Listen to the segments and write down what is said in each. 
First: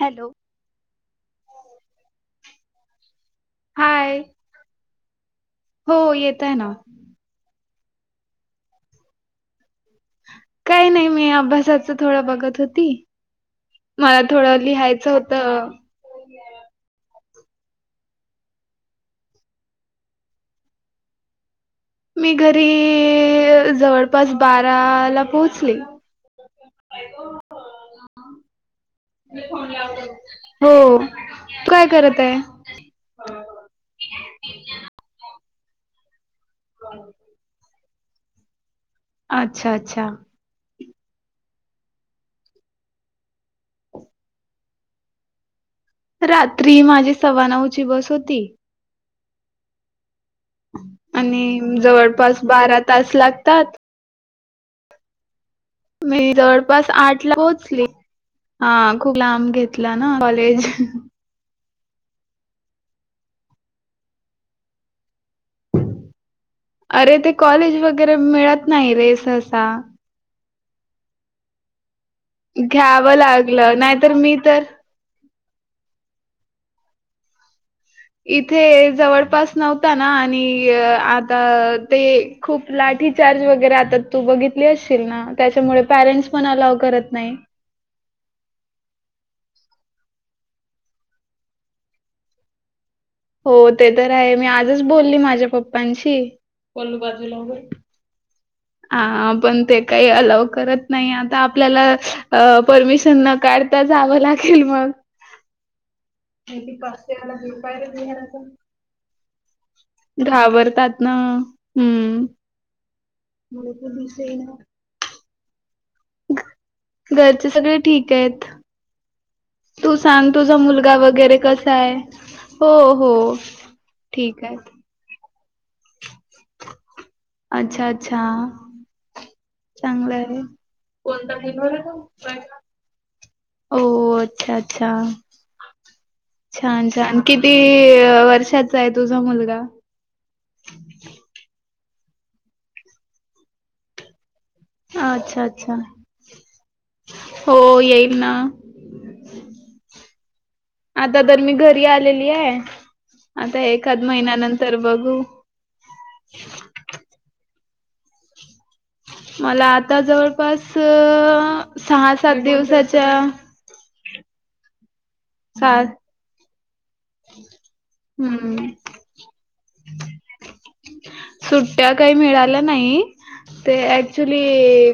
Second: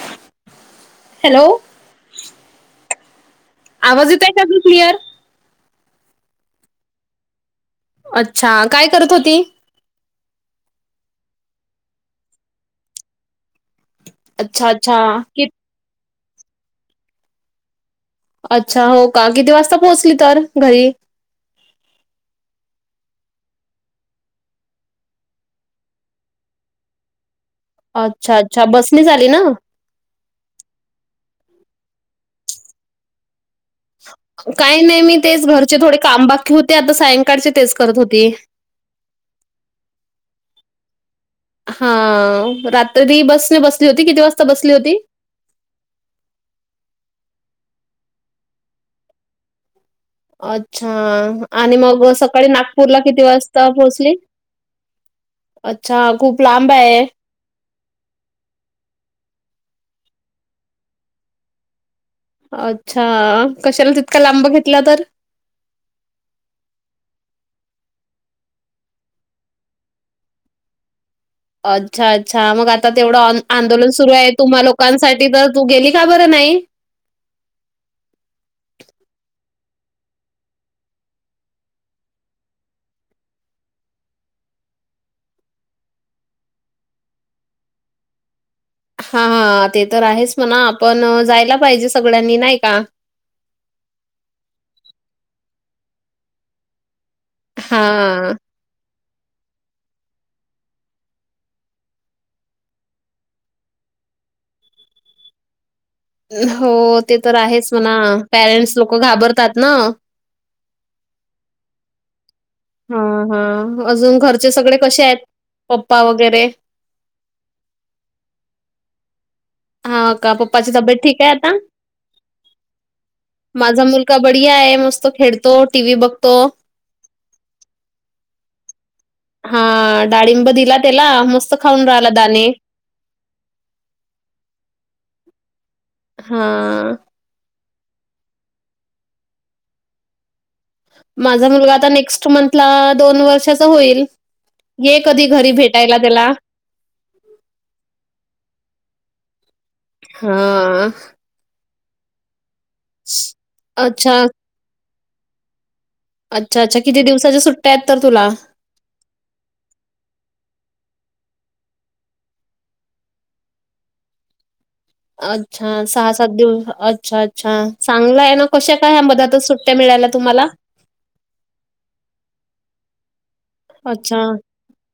Hello hello आवाज हाय येतोय का क्लियर हो ही येतय ना अच्छा काय करत होती काही नाही मी अभ्यासाच थोडं बघत होती मला थोडं अच्छा अच्छा लिहायचं कि होतं अच्छा हो का किती वाजता पोहोचली तर घरी मी घरी जवळपास बाराला पोहोचली अच्छा अच्छा बसणीच आली ना [inaudible] हो काय करत आहे काय नाही मी तेच घरचे थोडे काम बाकी होते आता सायंकाळचे तेच करत होते अच्छा अच्छा हा रात्री बसने बसली होती किती वाजता बसली होती रात्री माझी सव्वा नऊची बस होती अच्छा आणि मग जवळपास सकाळी बारा नागपूरला तास किती वाजता लागतात पोहोचली अच्छा मी खूप लांब जवळपास आहे. आठ ला पोहोचली हा खूप लांब घेतला ना कॉलेज अच्छा कशाला तितका लांब घेतला तर अरे ते कॉलेज वगैरे मिळत नाही रे सहसा अच्छा अच्छा मग आता घ्यावं तेवढं अन् लागलं आंदोलन सुरू नाहीतर आहे मी तुम्हा तर लोकांसाठी तर तू गेली का बरं नाही इथे जवळपास नव्हता ना आणि आता ते खूप लाठी चार्ज वगैरे आता तू बघितली असशील ना त्याच्यामुळे पॅरेंट्स पण अलाव करत नाही हा हा ते तर आहेच म्हणा आपण जायला पाहिजे सगळ्यांनी नाही का हो ते तर आहे मी आजच बोलली माझ्या पप्पांशी हा हा पण ते काही अलाव करत नाही आता आपल्याला परमिशन न काढ तर जावं लागेल मग ती हो पाचशे ते तर वाला बिल आहेच म्हणा पाहिलं पॅरेंट्स लोक घाबरतात ना घाबरतात ना हू हा हा अजून घरचे सगळे कशे आहेत पप्पा वगैरे घरचे सगळे ठीक आहेत तू हाव सांग का तुझा पप्पाची मुलगा तब्येत ठीक आहे वगैरे आता कसा आहे? हो हो माझा मुलगा बडिया आहे मस्त खेळतो टीव्ही बघतो अच्छा अच्छा हा चांगलं आहे. डाळिंब दिला त्याला मस्त खाऊन राहिला दाणे ओ अच्छा अच्छा हां. छान छान किती वर्षाचा आहे तुझा मुलगा माझा मुलगा आता नेक्स्ट मंथला दोन वर्षाचा होईल ये हा कधी अच्छा घरी अच्छा भेटायला त्याला. हो येईल ना हा आता तर मी घरी आलेली आहे आता एखाद अच्छा. महिन्यानंतर बघू. अच्छा अच्छा किती दिवसाच्या सुट्ट्या आहेत तर तुला. मला आता जवळपास सहा सात दिवसाच्या. अच्छा! सहा सात दिवस अच्छा अच्छा चांगलाय ना हम्म कशा काय मध्येच सुट्ट्या. सुट्ट्या मिळाला तुम्हाला? सुट्ट्या काही मिळाल्या नाही ते अच्छा. ऍक्चुली.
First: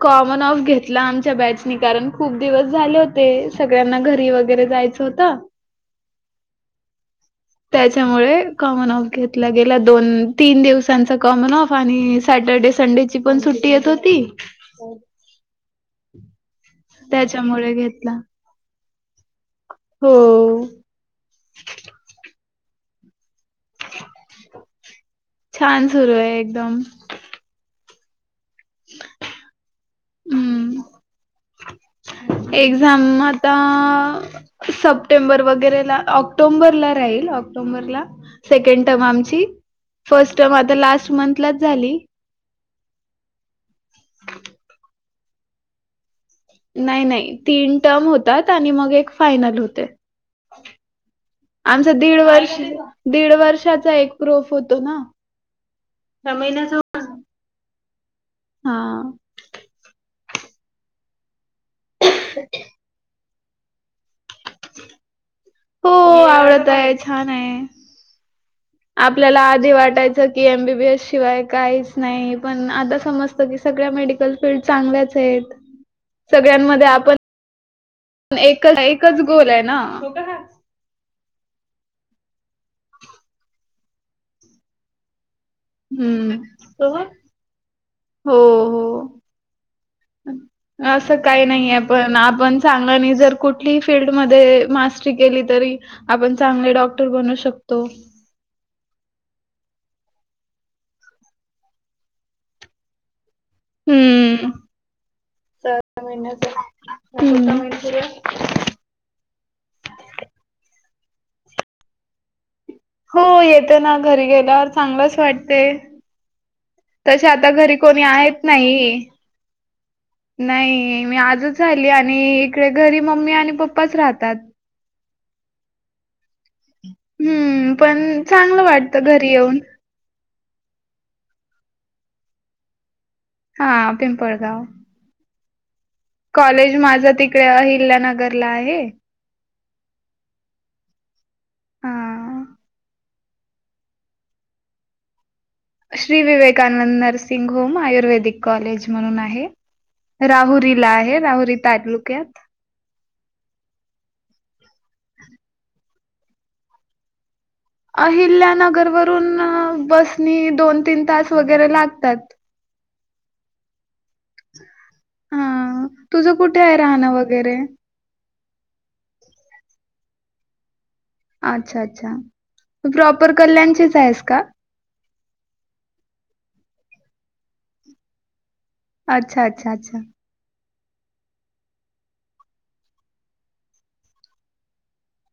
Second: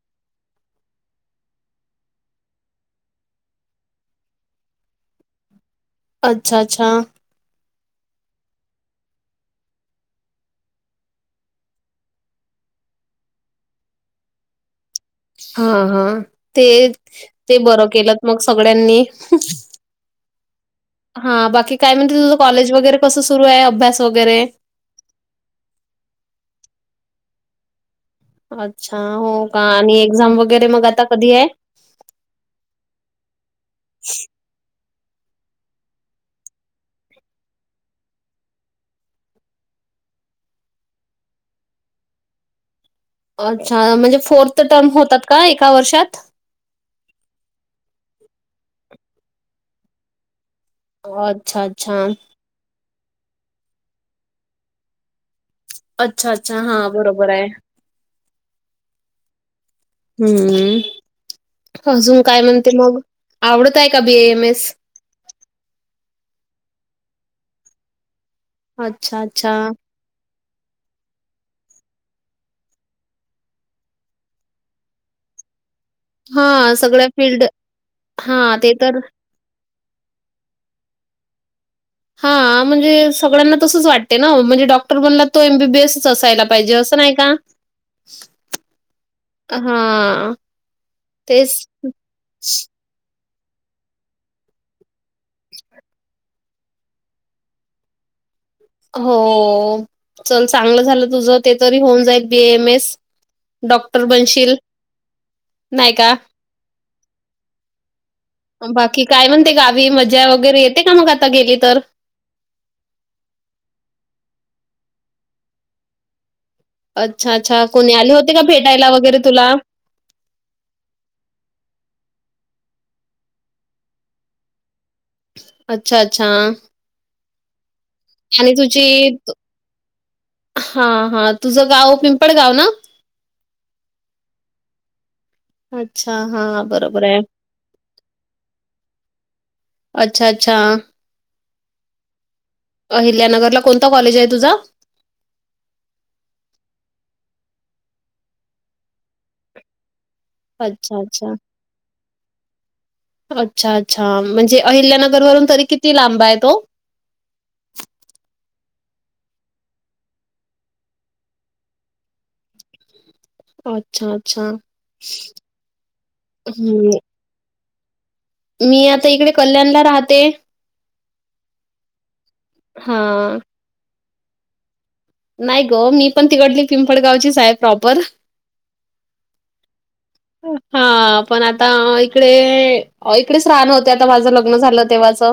कॉमन ऑफ घेतला आमच्या बॅचनी कारण खूप दिवस झाले होते सगळ्यांना घरी वगैरे जायच. जायचं होत अच्छा! अच्छा! त्याच्यामुळे कॉमन ऑफ घेतला गेला दोन तीन दिवसांचा कॉमन ऑफ आणि सॅटर्डे संडे. पण सुट्टी येत होती. हा हा ते ते त्याच्यामुळे बरं घेतला केलंत मग सगळ्यांनी. हो. हा बाकी काय म्हणते तुझं कॉलेज वगैरे कसं सुरू आहे अभ्यास वगैरे. छान सुरू आहे एकदम. अच्छा हो का? आणि एक्झाम वगैरे हम्म मग आता कधी आहे. एक्झाम आता. सप्टेंबर वगैरेला ऑक्टोबरला राहील ऑक्टोबरला. सेकंड टर्म आमची, फर्स्ट टर्म आता लास्ट मंथलाच झाली. अच्छा! म्हणजे फोर्थ टर्म होतात का एका वर्षात? नाही नाही तीन टर्म होतात, आणि मग एक फायनल होते. अच्छा आमच अच्छा दीड वर्ष दीड वर्षाचा एक प्रूफ होतो ना. अच्छा अच्छा हा बरोबर आहे. हा. हम्म अजून काय म्हणते मग आवडत आहे का बी. ए. एम. एस. हो आवडत आहे छान आहे अच्छा आपल्याला अच्छा. आधी वाटायच. जसं की एम बी बी एस शिवाय काहीच नाही पण आता समजतं की सगळ्या मेडिकल फील्ड चांगल्याच आहेत. हा सगळ्या फील्ड. पण हां, एक ते तर एकच गोल आहे ना? हा म्हणजे सगळ्यांना तसंच वाटते ना म्हणजे डॉक्टर बनला. एमबीबीएस हम्म असायला पाहिजे असं नाही का? हां, अस काही तेच नाही आहे पण आपण. चांगल आणि जर कुठली फील्ड मध्ये मास्टरी केली तरी. आपण चांगले डॉक्टर बनू शकतो. हो चल चांगलं झालं तुझ, ते तरी होऊन जाईल बी एम एस. डॉक्टर हम्म. बनशील नाही का. [inaudible] बाकी काय म्हणते गावी मजा वगैरे येते का मग आता गेली तर. हो येते ना घरी गेल्यावर चांगलंच वाटते. तसे अच्छा, आता अच्छा. घरी कोणी आले होते का आहेत भेटायला नाही. वगैरे तुला? नाही मी आजच झाली आणि इकडे घरी मम्मी आणि पप्पाच राहतात. अच्छा! अच्छा! हम्म पण आणि चांगलं वाटतं घरी येऊन. हा हा तुझं गाव, पिंपळ गाव ना? हा पिंपळगाव. अच्छा! हां. कॉलेज बरोबर माझं आहे. तिकडे अहिल्यानगरला आहे. अच्छा! अच्छा! हा अहिल्यानगरला कोणता कॉलेज आहे तुझं? श्री विवेकानंद नर्सिंग होम आयुर्वेदिक कॉलेज म्हणून आहे. राहुरीला अच्छा, आहे. अच्छा. राहुरी तालुक्यात. अच्छा! अच्छा! म्हणजे अहिल्यानगर वरून तरी किती लांब आहे तो? अहिल्यानगरवरून बसनी दोन तीन तास वगैरे लागतात. अच्छा! अच्छा! हा तुझं [inaudible] कुठे आहे हम्म. राहणं वगैरे मी आता इकडे कल्याणला राहते. अच्छा! अच्छा! तू प्रॉपर हां. कल्याणचीच आहेस का? नाही गं. मी पण तिकडली पिंपळगावचीच आहे प्रॉपर. अच्छा! अच्छा! अच्छा! हा. पण आता इकडे, इकडेच राहान होते, आता माझं लग्न झालं तेव्हाचं.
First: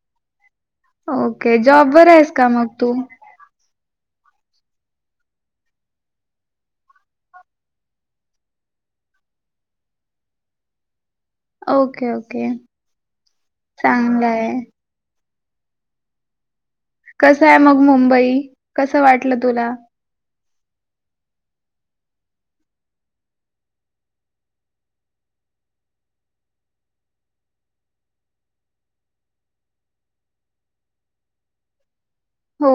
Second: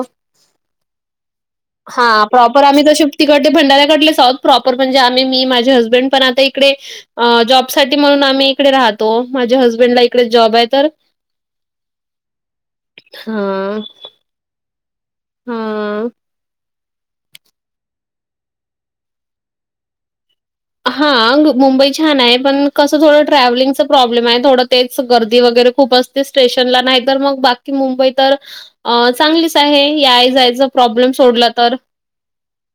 ओके [inaudible] जॉब वर हा आहेस का प्रॉपर मग आम्ही तू? तशी तिकडंले भंडाऱ्या कडलेच आहोत. प्रॉपर म्हणजे आम्ही मी माझे हसबंड पण आता इकडे अ जॉब साठी म्हणून आम्ही इकडे राहतो. माझ्या हसबंडला इकडे जॉब आहे तर. Okay okay. [inaudible] चांगलंय. हम्म. कसं आहे मग मुंबई? कसं वाटलं तुला? हा मुंबई छान आहे. पण कसं थोडं ट्रॅव्हलिंगच प्रॉब्लेम आहे. थोडं तेच गर्दी वगैरे खूप अस स्टेशनला. नाही तर मग बाकी मुंबई तर- अ चांगलीच आहे, याय जायचं प्रॉब्लेम सोडला तर. हो.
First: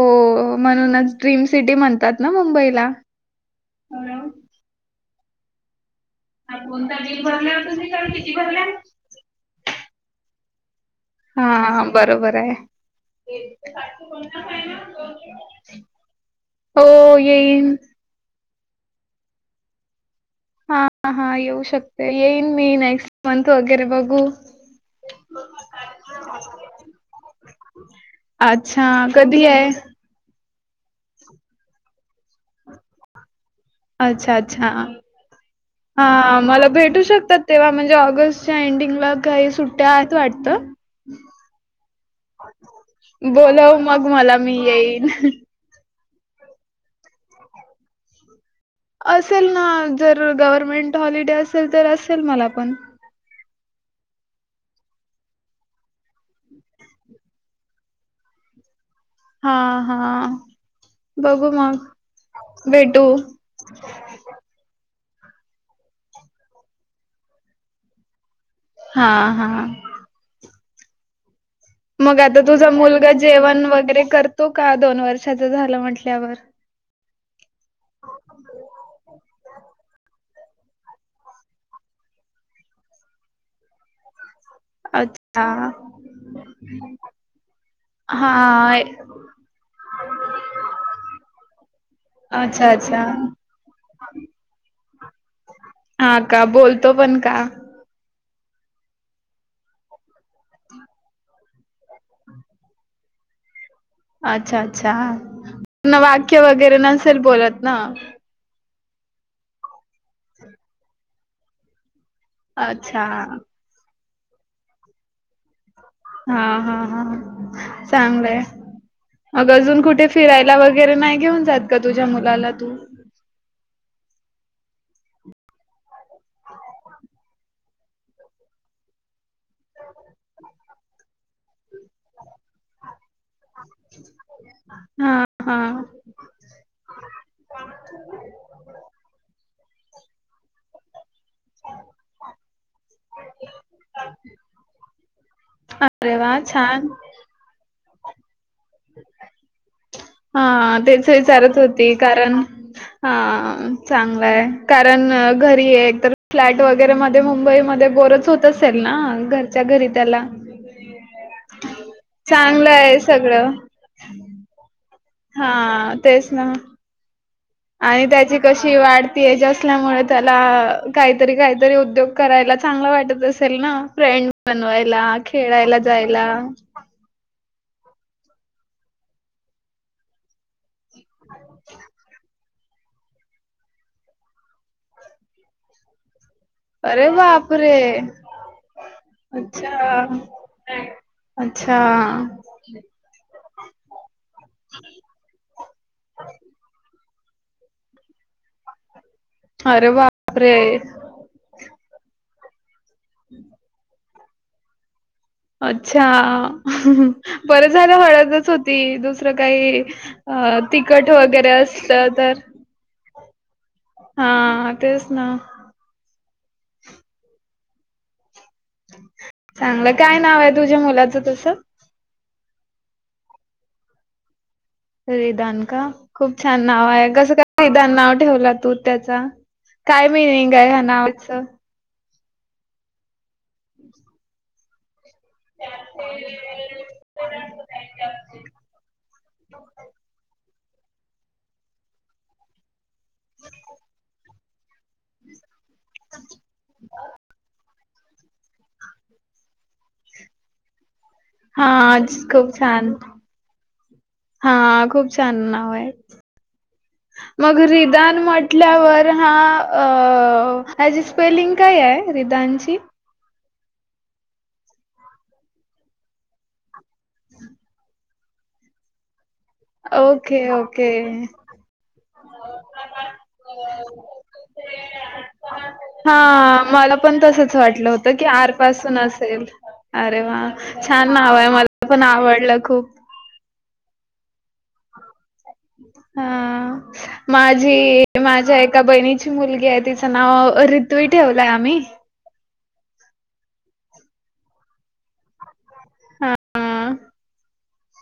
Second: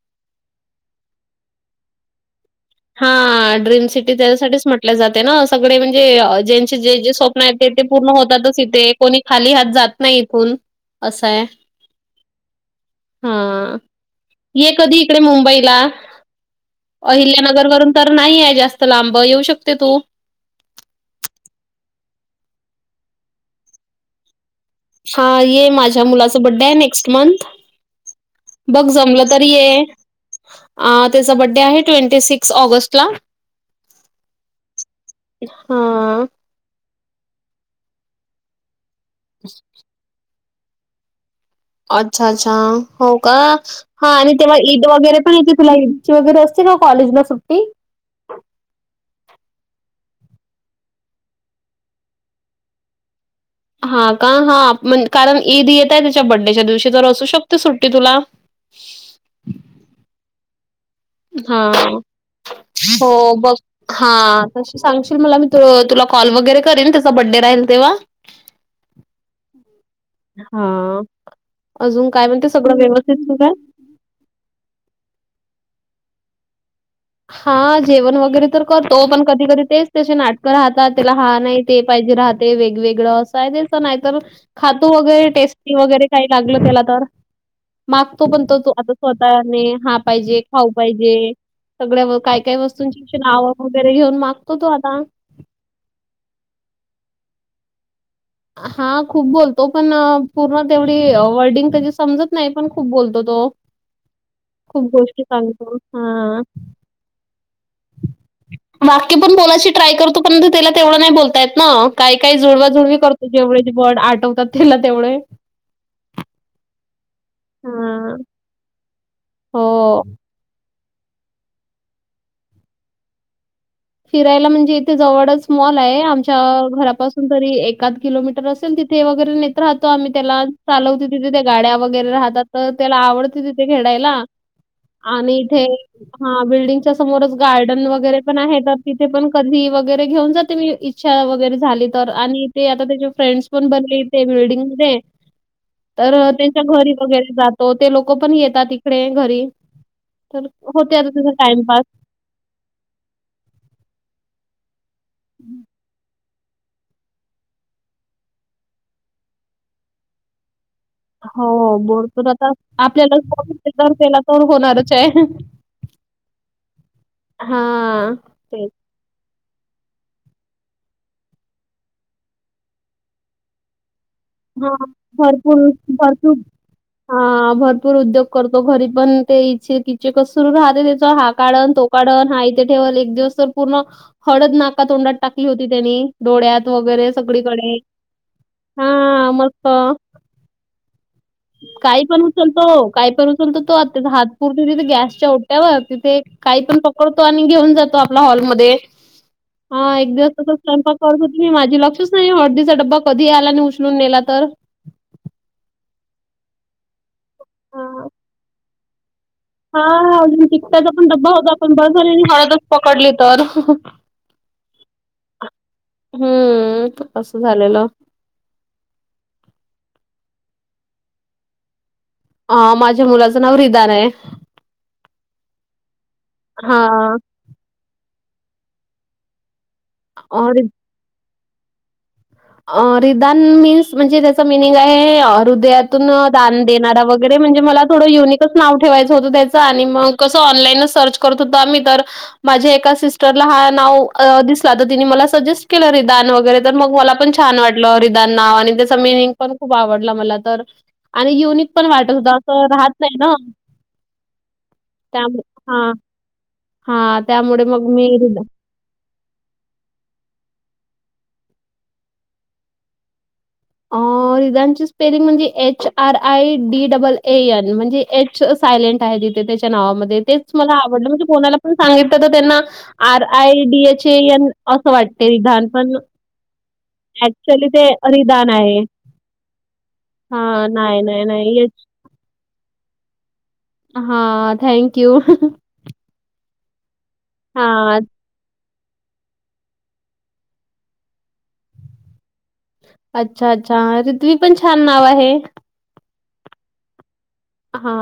म्हणूनच ड्रीम सिटी म्हणतात ना मुंबईला. हा. ड्रीम सिटी त्यासाठीच म्हटले जाते ना. सगळे म्हणजे- ज्यांचे जे जे स्वप्न आहे, ते ते पूर्ण होतातच इथे. कोणी खाली हात जात नाही इथून. हा हा बरोबर आहे. हा. ये कधी इकडे मुंबईला. हो येईन. अहिल्यानगरवरून तर नाही आहे जास्त लांब. येऊ शकते तू- हा हा येऊ शकते. येईन मी नेक्स्ट मंथ वगैरे बघू- हा ये माझ्या मुलाच बडे्ड आहे नेक्स्ट मंथ. बघ अच्छा, जमलं तर कधी ये. आहे? [inaudible] आ त्याचा बड्डे आहे ट्वेंटी सिक्स ऑगस्ट ला. अच्छा! अच्छा! [inaudible] हां. हा मला भेटू शकतात तेव्हा म्हणजे ऑगस्टच्या एंडिंगला काही सुट्ट्या आहेत वाटत. अच्छा! अच्छा! हो का? मग हा आणि मला तेव्हा मी ईद येईन. वगैरे पण येते- तुला ईदची वगैरे असते ना कॉलेजला सुट्टी. असेल ना. जर गव्हर्मेंट हॉलिडे असेल तर असेल मला पण. हा का. हा कारण ईद येत आहे त्याच्या बड्डेच्या दिवशी, तर असू शकते सुट्टी तुला. हा हा. हा हा. [inaudible] भेटू. हो बघ. हा तशी सांगशील मला, मी त तुला कॉल वगैरे करेन, त्याचा बड्डे राहील तेव्हा. [unintelligible] हा हा हा मग आता तुझा मुलगा आहे? जेवण वगैरे करतो का दोन वर्षाच झालं म्हटल्यावर. हा जेवण वगैरे तर करतो, पण कधी कधी तेच त्याचे नाटकं राहतात त्याला हा नाही. ते पाहिजे राहते वेगवेगळं असं आहे तेसं नाहीतर - खातो वगैरे अच्छा टेस्टी वगैरे काही लागलं त्याला तर. मागतो पण तर तू हा आता स्वतःने हा पाहिजे खाऊ पाहिजे. सगळ्या काय काय अच्छा अच्छा वस्तूंची नावं वगैरे घेऊन मागतो तो आता. हा का बोलतो पण का? हा खूप बोलतो पण पूर्ण तेवढी वर्डिंग तेजी - समजत नाही पण खूप बोलतो तो. अच्छा खूप अच्छा गोष्टी सांगतो. पूर्ण वाक्य हां. वगैरे नसेल बोलत ना. वाक्य पण बोलायची ट्राय करतो, परंतु त्याला तेवढं नाही बोलतायत ना काही काही जुळवाजुळवी अच्छा करतो जेवढे - वर्ड आठवतात तेला तेवढे- हा हा हा हां. चांगलंय मग अजून हो. कुठे फिरायला वगैर- बाहेर वगैरे नाही घेऊन जात का तुझ्या मुलाला तू- फिरायला म्हणजे इथे जवळच मॉल आहे आमच्या घरापासून तरी एकाद किलोमीटर असेल तिथ- ते वगैरे नेत राहतो आम्ही त्याला चालवतो तिथे त्या गाड्या वगैरे राहतात तर त्याला आवडतिथ- तिथं घेडायला. हा आणि हा इथे हा बिल्डिंगच्या समोरच गार्डन वगैरे पण आहेत. तथे पण कधी वगैरेन जाते मी इच्छा- वगैरे झाली तर, आणि ते आता त्याचे फ्रेंड्स पण बरे बिल्डिंग मध्ये. तर अरे वा त्यांच्या छान. घरी वगैरे जातो ते लोक पण येतात. प्रेम घरी तर हा होते तेच आता तुझं विचारत टाइमपास होती कारण हा चांगलं आहे कारण घरी हे तर - फ्लॅट वगैरे मध्ये मुंबईमध्ये बोरच होत असेल ना, घरच्या घरी त्याला. हो बोर तर आता चांगलं आहे सगळं आपल्यालाला तरण होणारच आहे. हा तेच ना आणि हां, त्याची तेच. कशी वाढती एज असल्यामुळे त्याला काहीतरी काहीतरी उद्योग करायला चांगला वाटतं अस असल ना फ्रेंड हां, बनवायला, खेळायला जायला हा भरपूर उद्योग करतो घरी पण ते इच्छ की- जे कस सुरू राहते त्याचा हा काढण तो काढण हा ते ठेवाल एक दिवस तर पूर्ण हळद नाका तोंडात टाकली होती त्यांनी डोळ्यात अरे वगैरे सगळीकडे. बापरे हां, मस्त. अच्छा! अच्छा काही पण उचलतो, काही पण उचलतो तो आत्ता हात पुरतो तिथे गॅसच्या ओट्यावर तिथे काही पण पकडतो, आणि घेऊन जातो आपला हॉलमध्ये अरे हा एक दिवस तसच बापरे स्वयंपाक- करत होती माझी लक्षच नाही हळदीचा डब्बा कधी आला आणि उचलून नेला तर अच्छा! बरं झालं हां. हळदच होती दुस दुसरं काही हां, अजून तिखटाचा पण तिखट डब्बा वगैरे होता, पण असत बरं झालं मी तर हळदच पकडली तर. हा तेच ना हम्म अस झालेलं चांगलं काय नावाय तुझ्या मुलाचं तस अ माझ्या मुलाचं नाव रिदान आय रिदान का खूप छान नावाय, हां, कसं काय रिदान नाव ठेवलं तू त्याचं? काय अ, मिनींग रि आय ह्या नावाच अ रिदान मीन्स म्हणजे त्याच मिनींग आहे अं हृदयातून दान देणारा वग वगैरे म्हणजे मला थोडं युनिकच नाव ठेवायचं होत त्याचं आणि मग कसं ऑनलाईनच सर्च करत होत आम्ही तर माझे एकास सिस्टरला हा नाव अं दिसला तर तिनी मला सजेस्ट केलं रिदान वैगेरे तर मग मला पण छान छान वाटलं रिदान नाव आणि त्याच मीनिंग पण खूप आवडला मला तर आणि युनिक पण हां वाटत होता असं राहत नाही ना हा खूप छान त्यामुळे नावाय. हां, हां. मग त्यामुळे मी रिदान रिदा म्हटल्यावर तर हा अं ह्याची स्पेलिंग कायाय रिदानची अं रिदानची स्पेलिंग म्हणजे H R I D double A N म्हणजे एच सायलेंट आहे त्याच्या नावामध्ये ओके, तेच मला आवडलं ओके. म्हणजे कोणाला पण सांगितलं तर त्यांना R I D H A N असं वाटते विधान पण हा मला पण तसंच ॲक्चुअली ते वाटलं होतं की रिदान आर आहे. पासून असेल, अरे वा, हां, नाही, छान नाही, नावाय, नाही. एच मला पण आवडलं खूप हा थँक यू हा हां, माझी माझ्या एका बहिणीची मुलगी आहे, तिचं नाव रिथ्वी ठेवलय आम्ही अच्छा अच्छा रिथ्वी पण छान नाव आहे हा हा हा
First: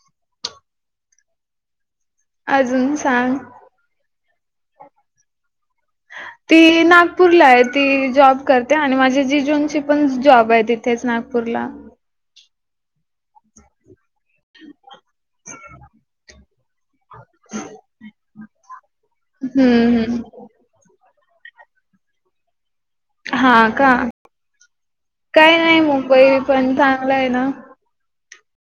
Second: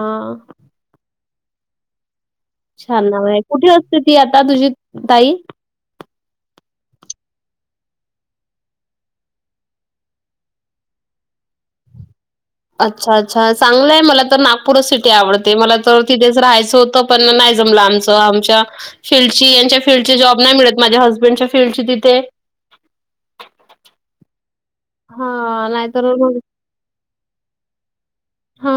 अजून छान सांग. नावाय कुठे असते ती आता तुझी ताई, ती नागपूरलाय ती जॉब करते आणि माझी जिजुंची पण जॉब आहे तिथ तेच नागपूरला अच्छा अच्छा, चांगलंय मला. तर नागपूरचं सिटी आवडते मला, तर तिथेच राहायचं होतं, पण नाही जमलं आमचं, आमच्या [unintelligible] यांच्या हम्म फील्डची हम्म जॉब नाही मिळत माझ्या हसबंडच्या फील्डची तिथे. हा का काय हां, नाई, नाहीतर मग मुंबई पण चांगलंय ना? हां.